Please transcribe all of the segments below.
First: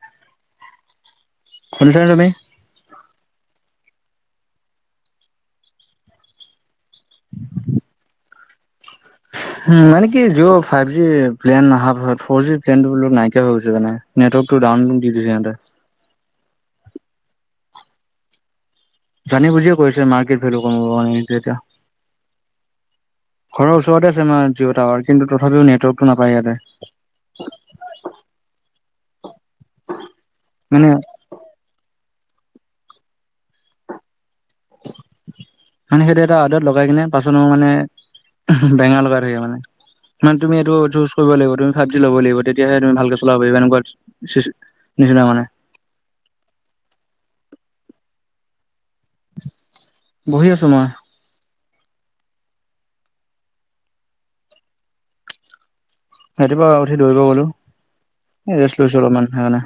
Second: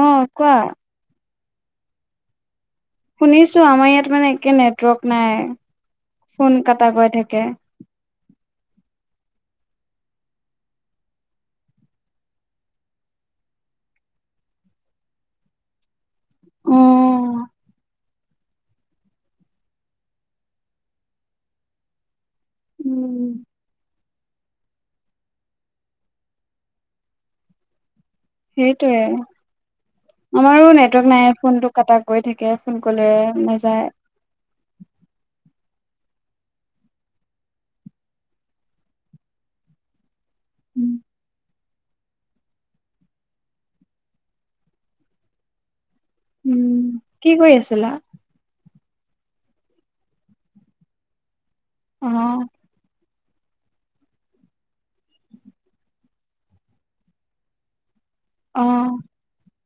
অ কোৱা। শুনিছা নে তুমি? শুনিছো আমাৰ ইয়াত মানে একে নেটৱৰ্ক নাই ফোন কাটা গাই থাকে। উম মানে কি জিঅ ফাইভ জি প্লেন অহাৰ পাছত ফৰ জি প্লেনটো বোলো নাইকিয়া হৈ গৈছে মানে। নেটৱৰ্ক টো ডাউন দি দিছে সিহঁতে। অ। জানি বুজিয়ে কৰিছে মাৰ্কেট ভেলু কমাবৰ কাৰণে সেইটো এটা। ঘৰৰ ওচৰতে আছে আমাৰ জিঅ' টাৱাৰ কিন্তু তথাপিও নেটৱৰ্কতটো নাপায় ইয়াতে। সেইটোৱে আমাৰো মানে নেটৱৰ্ক নাই ফোনটো কটা গৈ থাকে ফোন কৰিলে নাযায়। [inaudible] মানে সেইটো এটা আদত লগাই কিনে পাছত মানে বেঙেনা লগাই ধৰে মানে। মানে তুমি এইটো চুজ কৰিব লাগিব তুমি ফাইভ জি ল'ব লাগিব তেতিয়াহে তুমি ভালকে চলাব পাৰিবা এনেকুৱা নিচিনা মানে। উম কি কৰি আছিলা? বহি আছো মই। অহ। ৰাতিপুৱা উঠি দৌৰিব গলো। এ অ ৰেষ্ট লৈছো অলপমান সেইকাৰণে।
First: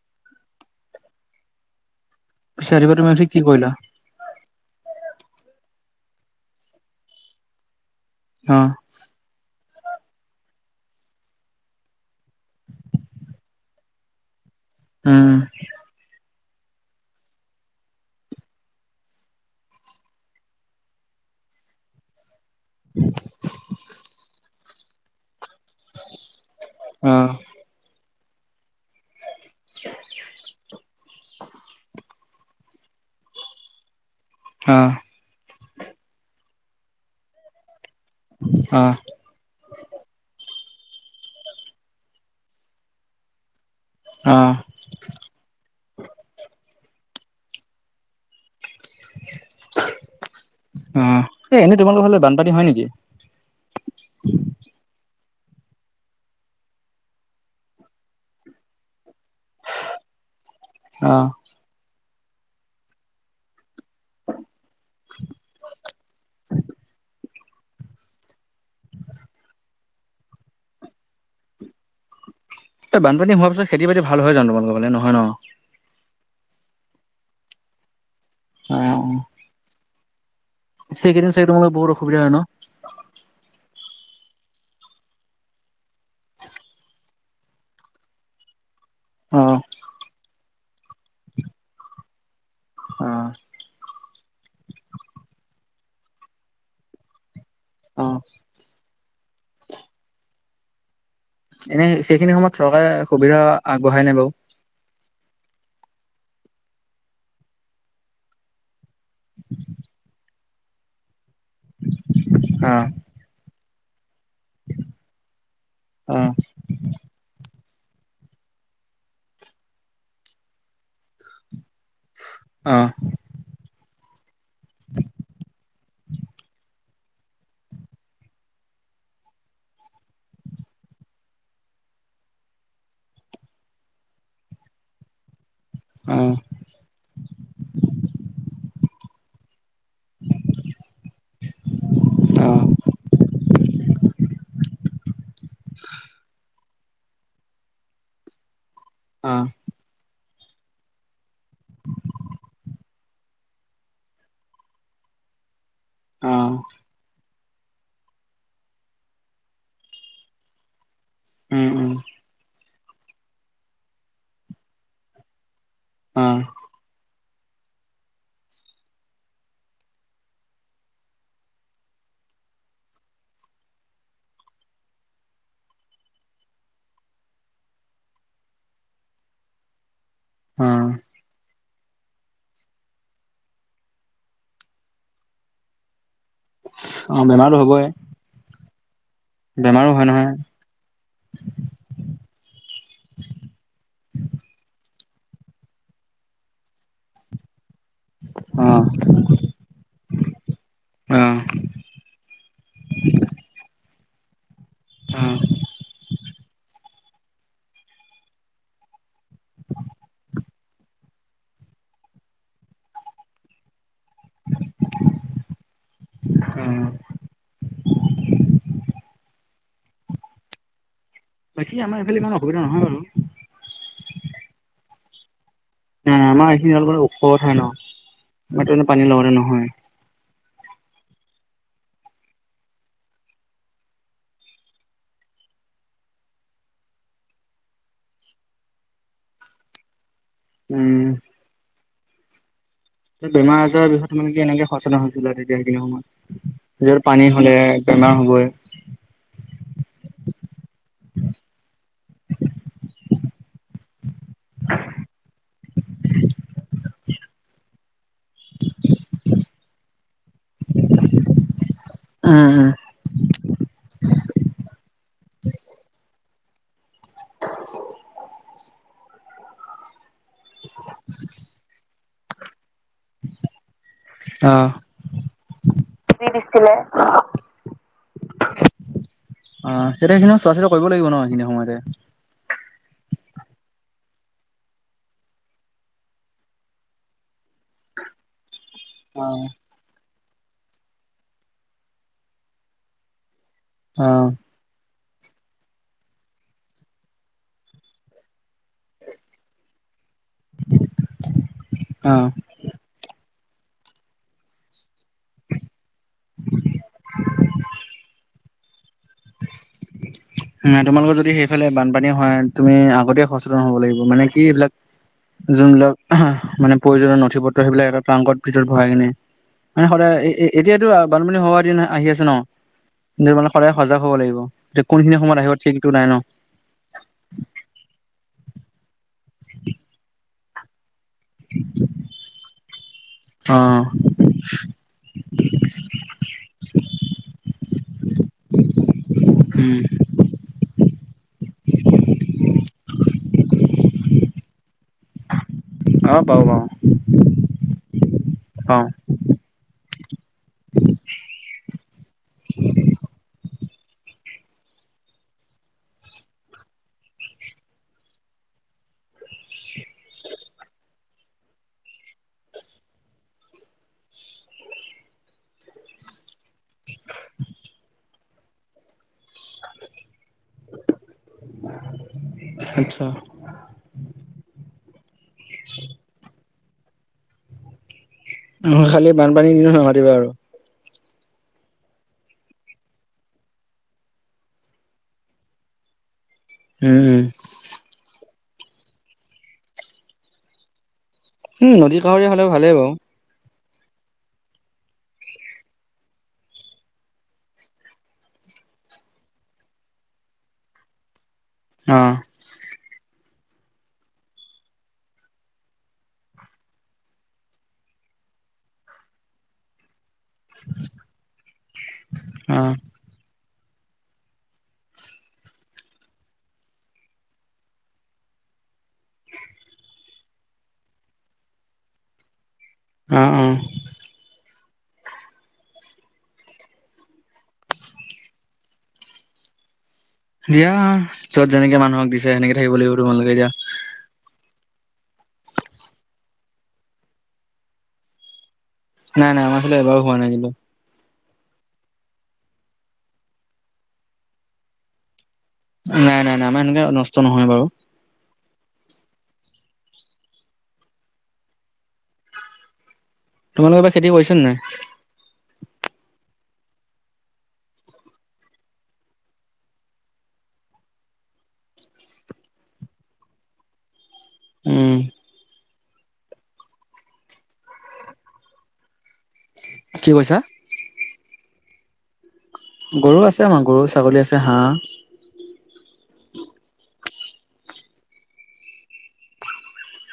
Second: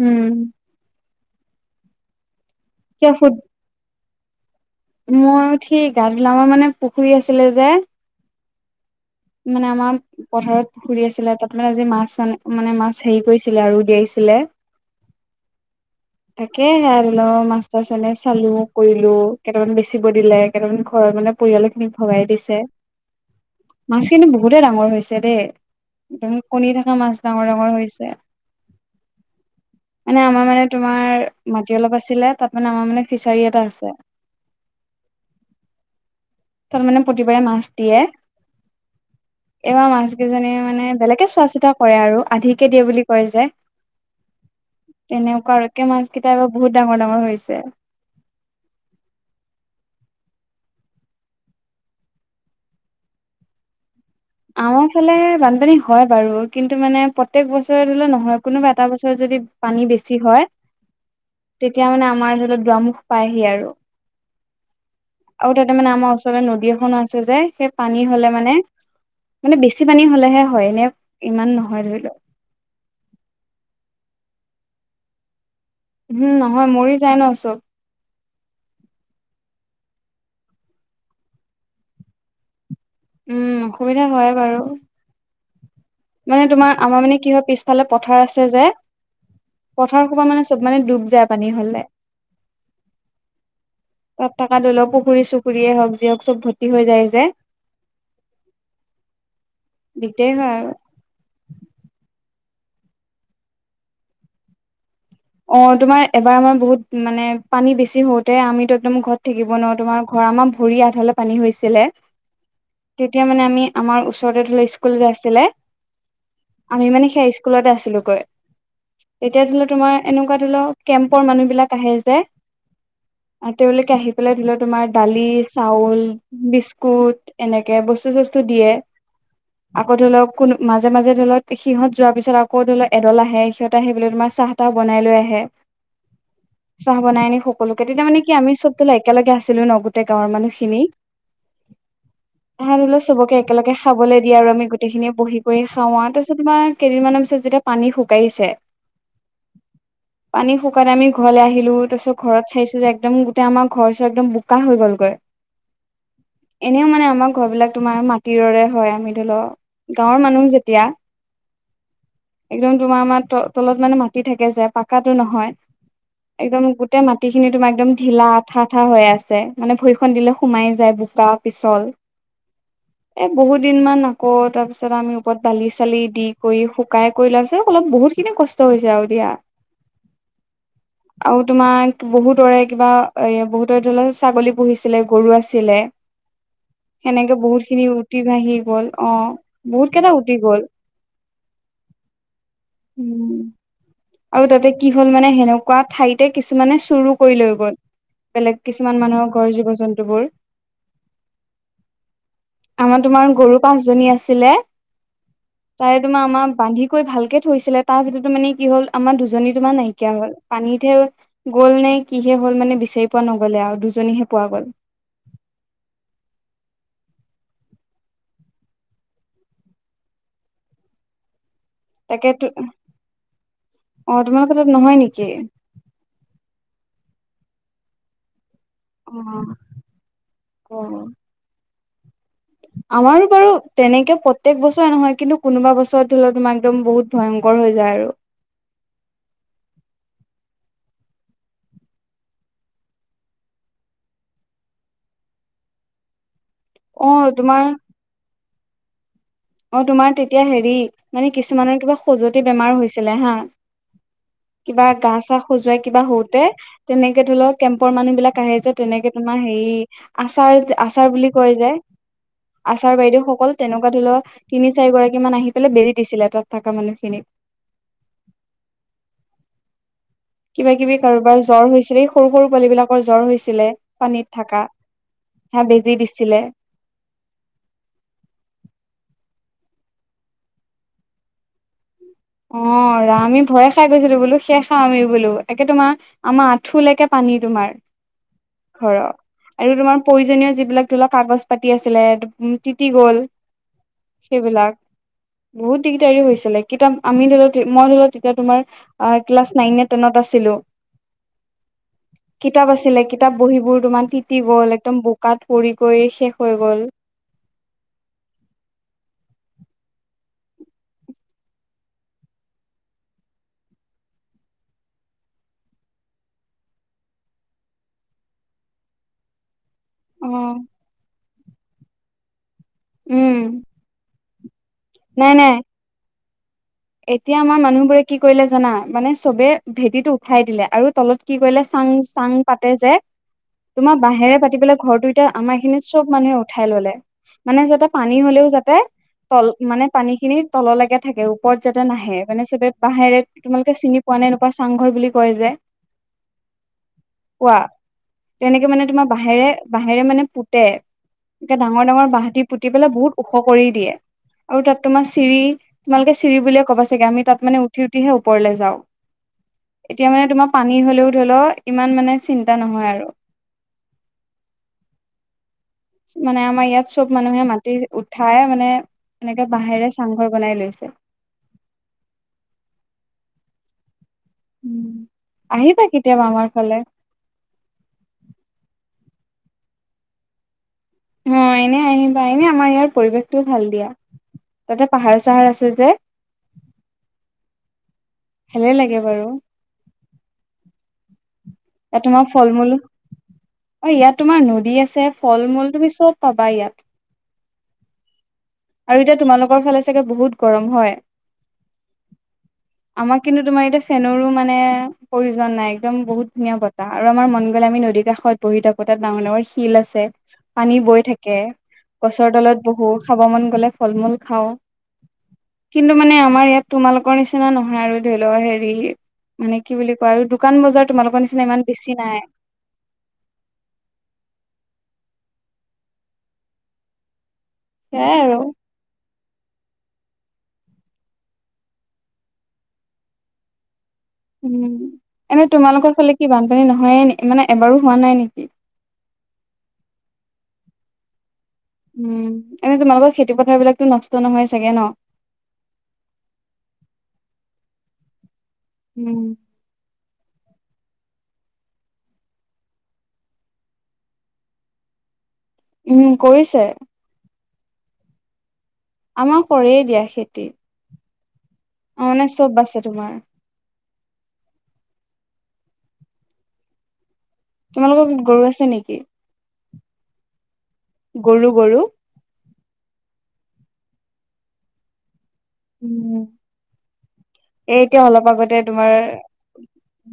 উম। পিছে ৰাতিপুৱা কিয় উঠি তুমি ফুট কি কৰিলা? মই উঠি গা ধোলা মানে পুখুৰী আছিলে যে অ। মানে আমাৰ পথাৰত পুখুৰী আছিলে তাত মানে আজি মাছ মানে মাছ হেৰি কৰিছিলে আৰু মানে উলিয়াইছিলে, হম্। তাকে ধৰিলো মাছ-টাছ এনে চালো কৰিলো কেইটামান বেচিব দিলে কেইটামান ঘৰত মানে পৰিয়াল খিনিক ভগাই দিছে। [inaudible] মাছখিনি বহুতে ডাঙৰ হৈছে দে। [unintelligible] কণী থকা মাছ অ', ডাঙৰ ডাঙৰ হৈছে। মানে আমাৰ মানে তোমাৰ মাটি অলপ আছিলে তাত মানে আমাৰ মানে ফিচাৰী এটা আছে। অ। তাত মানে প্ৰতিবাৰে মাছ দিয়ে। অ। এইবাৰ মাছ কেইজনীয়ে মানে বেলেগে চোৱা-চিতা কৰে আৰু আধিকে দিয়ে বুলি কয় যে। অঁ। তেনেকুৱা আৰু একে মাছ কেইটাই এবাৰ বহুত ডাঙৰ-ডাঙৰ হৈছে। অ, এনেই তোমালোকৰ ফালে বানপানী হয় নেকি? আমাৰ ফালে বানপানী হয় বাৰু কিন্তু মানে প্ৰত্যেক বছৰে ধৰি লোৱা নহয়। কোনোবা এটা বছৰত যদি পানী বেছি হয় অ', তেতিয়া মানে আমাৰ ধৰিলত দুৱাৰমুখ পাইহি আৰু। আৰু তাতে মানে আমাৰ ওচৰতে নদী এখনো আছে যে সেই পানী হলে মানে মানে বেছি পানী হলেহে হয়, এনে ইমান নহয় ধৰি লোৱা। এই বানপানী হোৱাৰ পিছত খেতি-বাতি ভাল হৈ জানো তোমালোকৰ ফালে নহয় ন? উম নহয় মৰি যায় ন চব। [unintelligible] অ। সেই কেইদিন চাগে তোমালোকৰ বহুত অসুবিধা হয় ন? উম অসুবিধা হয় বাৰু। মানে তোমাৰ আমাৰ মানে কি হয় পিছফালে পথাৰ আছে যে অ। পথাৰ সোপা মানে চব মানে ডুব যায় পানী হ'লে। অ। তাত থাকা ধৰি লও পুখুৰী-চুখুৰীয়ে হওক যিয়ে হওক চব ভত্তি হৈ যায় যে। অহ। দিগদাৰী হয় আৰু। এনে সেইখিনি সময়ত চৰকাৰে সুবিধা আগবঢ়াই নাই বাৰু? অ তোমাৰ এবাৰ আমাৰ বহুত মানে পানী বেছি হওঁতে আমিতো একদম ঘৰত থাকিব নোৱাৰো তোমাৰ ঘৰ আমাৰ ভৰি আধালে পানী হৈছিলে। অ', তেতিয়া মানে আমি আমাৰ ওচৰতে ধৰি লোৱা স্কুল যে আছিলে অ', আমি মানে সেই স্কুলতে আছিলোগৈ। এতিয়া ধৰি লোৱা তোমাৰ এনেকুৱা ধৰি লও কেম্পৰ মানুহবিলাক আহে যে অ। আ তেওঁলোকে আহি পেলাই ধৰি লোৱা তোমাৰ দালি, চাউল, বিচ কুট এনেকে বস্তু-চস্তু দিয়ে। আকৌ ধৰি লওক কোনো মাজে-মাজে ধৰি লওক সিহঁত যোৱাৰ পিছত আকৌ ধৰি লওক এডল আহে সিহঁতে আহি ফালে তোমাৰ চাহ-তাহ বনাই লৈ আহে। অ। চাহ বনাই আনি সকলোকে তেতিয়া মানে কি আমি চবতো একেলগে আছিলো ন গো তে গাঁৱৰ মানুহখিনি, অ', মই ভাবিলো চবকে একেলগে খাবলৈ দিয়ে আৰু আমি গোটেইখিনিয়ে বহি কৰি খাওঁ আৰু তাৰপিছত আমাক কেইদিনমানৰ পিছত যেতিয়া পানী শুকাইছে অ। পানী শুকাত আমি ঘৰলৈ আহিলো, তাৰ পিছত ঘৰত চাইছো যে একদম গোটেই আমাৰ ঘৰ-চৰ একদম বোকা হৈ গ'লগৈ। অহ। এনেও মানে আমাৰ ঘৰবিলাক তোমাৰ মাটিৰৰে হয়, আমি ধৰি লও গাঁৱৰ মানুহ যেতিয়া উম উম। একদম তোমাৰ আমাৰ ত তলত মানে মাটি থাকে যে পাকাটো নহয়? অ', একদম গো তে মাটিখিনি তোমাৰ একদম ঢিলা আঠা-আঠা হৈ আছে মানে ভৰিখন দিলে সোমাই যায় বোকা পিছল। [inaudible] এ বহুত দিন মান আকৌ তাৰপিছত আমি ওপৰত বালি-চালি দি কৰি শুকাই কৰি লোৱাৰ পিছত অলপ বহুত কিনে কষ্ট হৈছে আৰু দিয়া। অঁ অ অ। আৰু তোমাক বহুতৰে কিবা এ বহুতৰে ধৰি লও ছাগলী পুহিছিলে, গৰু আছিলে। অ', সেনেকে বেমাৰতো হ'বই। বহুতখিনি উটি ভাহি গ'ল অ অ অ। বেমাৰো হয় নহয়? উম উ উ উ। আৰু তাতে কি হ'ল মানে সেনেকুৱা ঠাইতে কিছুমানে চুৰু কৰি লৈ গল। বেলেগ অ', কিছুমান মানুহৰ ঘৰৰ জীৱ-জন্তু বোৰ। অ অ অ ঢি উ। আমাৰ তোমাৰ গৰু পাঁচজনী আছিলে। অ হ হ অ। তাৰে তোমাৰ আমাৰ বান্ধি কৰি ভালকে থৈছিলে, তাৰ ভিতৰতো মানে কি হল আমাৰ দুজনী তোমাৰ নাইকিয়া হল। পানীতহে গ'ল নে কিহে হ'ল মানে বিচাৰি পোৱা নগলে আৰু দুজনীহে পোৱা গ'ল। ঢি উ ঢি উ উম উ উ ঢি ঢি ঢি উ। হু চু বাকী আমাৰ এইফালে ইমান তাকে অসুবিধা নহয় বাৰু। অ তোমালোকৰ তাত নহয় নেকি? নাই আমাৰ এইখিনি অলপ মানে ওখ ঠাই ন। হয়তো অ অ অ, অ অ। আমাৰো বাৰু তেনেকে প্ৰত্যেক বছৰে নহয়। কিন্তু কোনোবা বছৰত হ'লেও তোমাৰ একদম বহুত ভয়ংকৰ হৈ যায় আৰু উম উ উ উ। যে বেমাৰ - আজাৰৰ বিষয়ত মানে কি এনেকে সচেতন হৈছিলে এনেকে সেইখিনি সময়ত, নিজৰ অ পানী হলে তোমাৰ বেমাৰ হ'বই। অ তোমাৰ তেতিয়া হেৰি মানে কিছুমানৰ কিবা খজুৱতি বেমাৰ হৈছিলে হা। কিবা গা-চা খজুৱাই কিবা হওঁতে, তেনেকে ধৰি লওক কেম্পৰ মানুহবিলাক তাই যে তেনেকে তোমাৰ হেৰি আচাৰ যে আচাৰ বুলি কয় যে। উম, উম। আচাৰ বাইদেউসকল তেনেকুৱা ধৰিলও তিনি চাৰিগৰাকী মান আহি পেলাই বেজি দিছিলে তাত থাকা মানুহখিনিক। কিবা-কিবি কাৰোবাৰ জ্বৰ হৈছিলে এই সৰু-সৰু পোৱালিবিলাকৰ জ্বৰ হৈছিলে। পানীত থাকা, অ'। অ', সেয়া বেজি দিছিলে। ঠ ই অ অ অ তেতিয়া এইখিনিও চোৱা-চিতা কৰিব লাগিব ন এইখিনি সময়তে। অ ৰা আমি ভয়ে খাই গৈছিলো বোলো শেষ খাওঁ আমি বোলো, একে তোমাৰ আমাৰ আঁঠুলৈকে পানী তোমাৰ। কু উ। ঘৰ আৰু এইটো তোমাৰ প্ৰয়োজনীয় যিবিলাক ধৰিলওক কাগজ পাতি আছিলে ডুব উম তিতি গ'ল। সেইবিলাক বহুত দিগদাৰী হৈছিলে কিতাপ আমি ধৰিলও তি মই ধৰিলও তেতিয়া তোমাৰ। ইস্ আৰ ক্লাছ নাইন নে টেনত আছিলো। অ'। কিতাপ আছিলে কিতাপ বহীবোৰ তোমান তিতি গ'ল একদম বোকাত পৰি গৈ শেষ হৈ গ'ল। উ উ উ অ এ আ [unintelligible] চ, এ এ এ তোমালোকৰ যদি সেইফালে বানপানী হয় তুমি আগতে সচেতন হ'ব লাগিব মানে কি এইবিলাক যোনবিলাক এহ্ হা আ মানে প্ৰয়োজনীয় নথি-পত্ৰ সেইবিলাক এটা ট্ৰাংকত ভিতৰত ভৰাই কিনে। মানে সদায় অ এ এ এতিয়াতো বানপানী হোৱা দিন আহি আছে ন মানে নিজৰ উম মানে সদায় সজাগ হ'ব লাগিব। যে, কোনখিনি নাই সময়ত আহিব নাই চিনটো নাই ন। এতিয়া আমাৰ মানুহবোৰে কি কৰিলে জানা, মানে চবে ভেটিটো উঠাই দিলে আৰু তলত কি কৰিলে চাং-চাং পাতে যে, অ', তোমাৰ বাহেৰে পাতি পেলাই ঘৰটো এতিয়া আমাৰ এইখিনিত চব মানুহে উঠাই ললে মানে যাতে পানী হলেও যাতে তল উম, মানে পানী খিনি তললৈকে থাকে। ওপৰত যাতে নাহে মানে চবে বাহেৰে তোমালোকে চিনি পোৱা নে নোপোৱা চাংঘৰ বুলি কয় যে। অ', পাওঁ পাওঁ কোৱা তেনেকে মানে পাওঁ তোমাৰ বু বাঁহেৰে, বাঁহেৰে মানে পুতে, এতিয়া ডাঙৰ ডাঙৰ বাঁহ দি পুতি পেলায় বহুত ওখ কৰি দিয়ে, আৰু তাত তোমাৰ চিৰি তোমালোকে চি- চিৰি বুলিয়ে ক'বা চাগে আমি তাত মানে উঠি উঠিে হে ওপৰলে যাওঁ। এতিয়া মানে তোমাৰ পানী হলেও ধৰি লও ইমান মানে চিন্তা নহয় আৰু। মানে আমাৰ ইয়াত চব মানুহে মাটি উঠাই মানে। এনেকে বাহেৰে চাংঘৰ বনাই লৈছে। আত্চ্ছা। উম, আহিবা কেতিয়াবা আমাৰ ফালে। অ খালি বানপানীৰ দিনত নামাতিবা আৰু। অ এনে আহিবা এনে আমাৰ ইয়াৰ পৰিৱেশটোও ভাল দিয়া, তাতে পাহাৰ চাহাৰ আছে যে। উম উম। হেলে লাগে বাৰু। উম নদী এ তোমাক কাষৰীয়া হ'লে ফল ভালেই মূলো। বাৰু ইয়াত তোমাৰ নদী আছে ফল মূল তুমি চব পাবা ইয়াত। আৰু এতিয়া তোমালোকৰ ফালে চাগে বহুত গৰম হয়। অ। আমাৰ কিন্তু তোমাৰ এতিয়া ফেনৰো মানে প্ৰয়োজন নাই একদম বহুত ধুনীয়া বতাহ আৰু আমাৰ মন গ'লে আমি নদী কাষ সৌৱাত বহি থাকো তাত ডাঙৰ ডাঙৰ শিল আছে। পানী বৈ থাকে, গছৰ অ তলত বহো খাব মন গলে ফল মূল খাওঁ। কিন্তু মানে আমাৰ ইয়াত তোমালোকৰ নিচিনা নহয় আৰু ধৰি ল হেৰি মানে কি বুলি কোৱা আৰু দোকান বজাৰ তোমালোকৰ নিচিনা ইমান বেছি নাই। অ অ। সেইয়াই আৰু। দিয়া য'ত যেনেকে মানুহক দিছে সেনেকে থাকিব লাগিব তোমালোকে এতিয়া উম, এনেই তোমালোকৰ ফালে কি বানপানী নহয়ে মানে এবাৰো হোৱা নাই নেকি? নাই নাই আমাৰ ফালে এবাৰ হোৱা নাই কিন্তু। উম, এনে তোমালোকৰ খেতি পথাৰ বিলাকতো নষ্ট নহয় চাগে ন? নাই নাই নাই আমাৰ সেনেকে নষ্ট নহয় বাৰু। উম। তোমালোকে এইবা খেতি কৰিছে নে নাই? উম কৰিছে। আমাৰ কৰে দিয়া খেতি। অনে চব বাছে তোমাৰ। উম। তোমালোকৰ গৰু আছে নেকি? কি কৈছা? গৰু গৰু। গৰু আছে আমাৰ গৰু ছাগলী আছে হাঁহ। উম, এই এতিয়া অলপ আগতে তোমাৰ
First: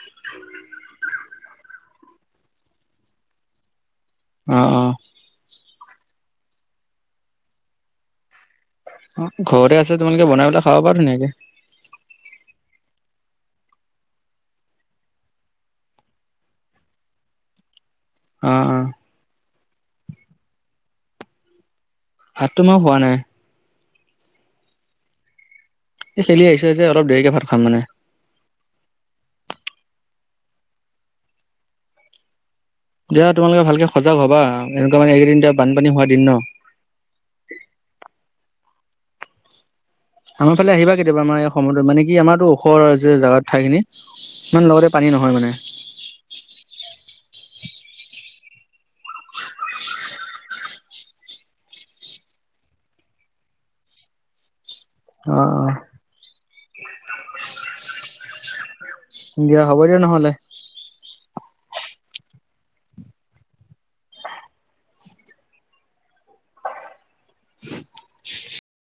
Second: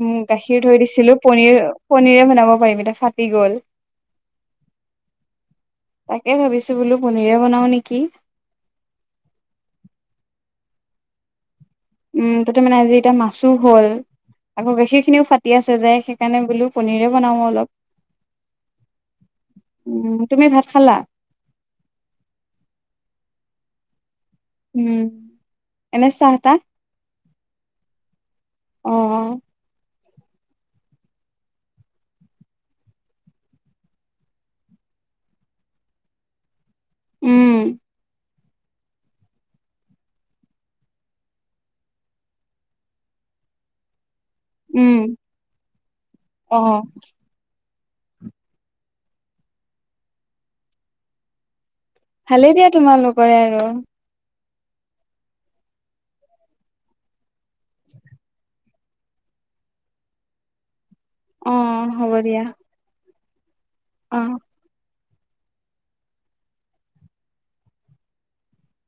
উ গাখীৰ থৈ দিছিলো পনীৰ পনীৰে বনাব পাৰিম এতিয়া ফাটি গ'ল। অ অ। তাকে ভাবিছো বোলো পনীৰে বনাও নেকি? অ ঘৰতে আছে তোমালোকে বনাই পেলাই খাব পাৰা ধুনীয়াকে। উম তাতে মানে আজি এতিয়া মাছো হ'ল। আকৌ গাখীৰ খিনিও ফাটি আছে যে সেইকাৰণে বোলো পনীৰে বনাওঁ অলপ। অ অ। উ তুমি ভাত খালা? ভাত তো মই খোৱা নাই। উম। এনে এ চাহ চেলি তাহ আহিছে যে অলপ দেৰিকে ভাত খাম মানে। অ, অ। দিয়া তোমালোকে ভালকে সজাগ হ'বা। এনেকুৱা মানে এইকেইদিন এতিয়া বানপানী হোৱা দিন ন। উম। আমাৰ ফালে আহিবা কেতিয়াবা। আমাৰ এই [unintelligible] মানে কি আমাৰতো ওখৰ যে জাগা ঠাইখিনি। ইমান লগতে উম পানী নহয় মানে। অ। ভালেই দিয়া তোমালোকৰে আৰু। অ, অ। [inaudible] দিয়া হ'ব দিয়া নহ'লে। অ, হ'ব দিয়া। অ। [inaudible]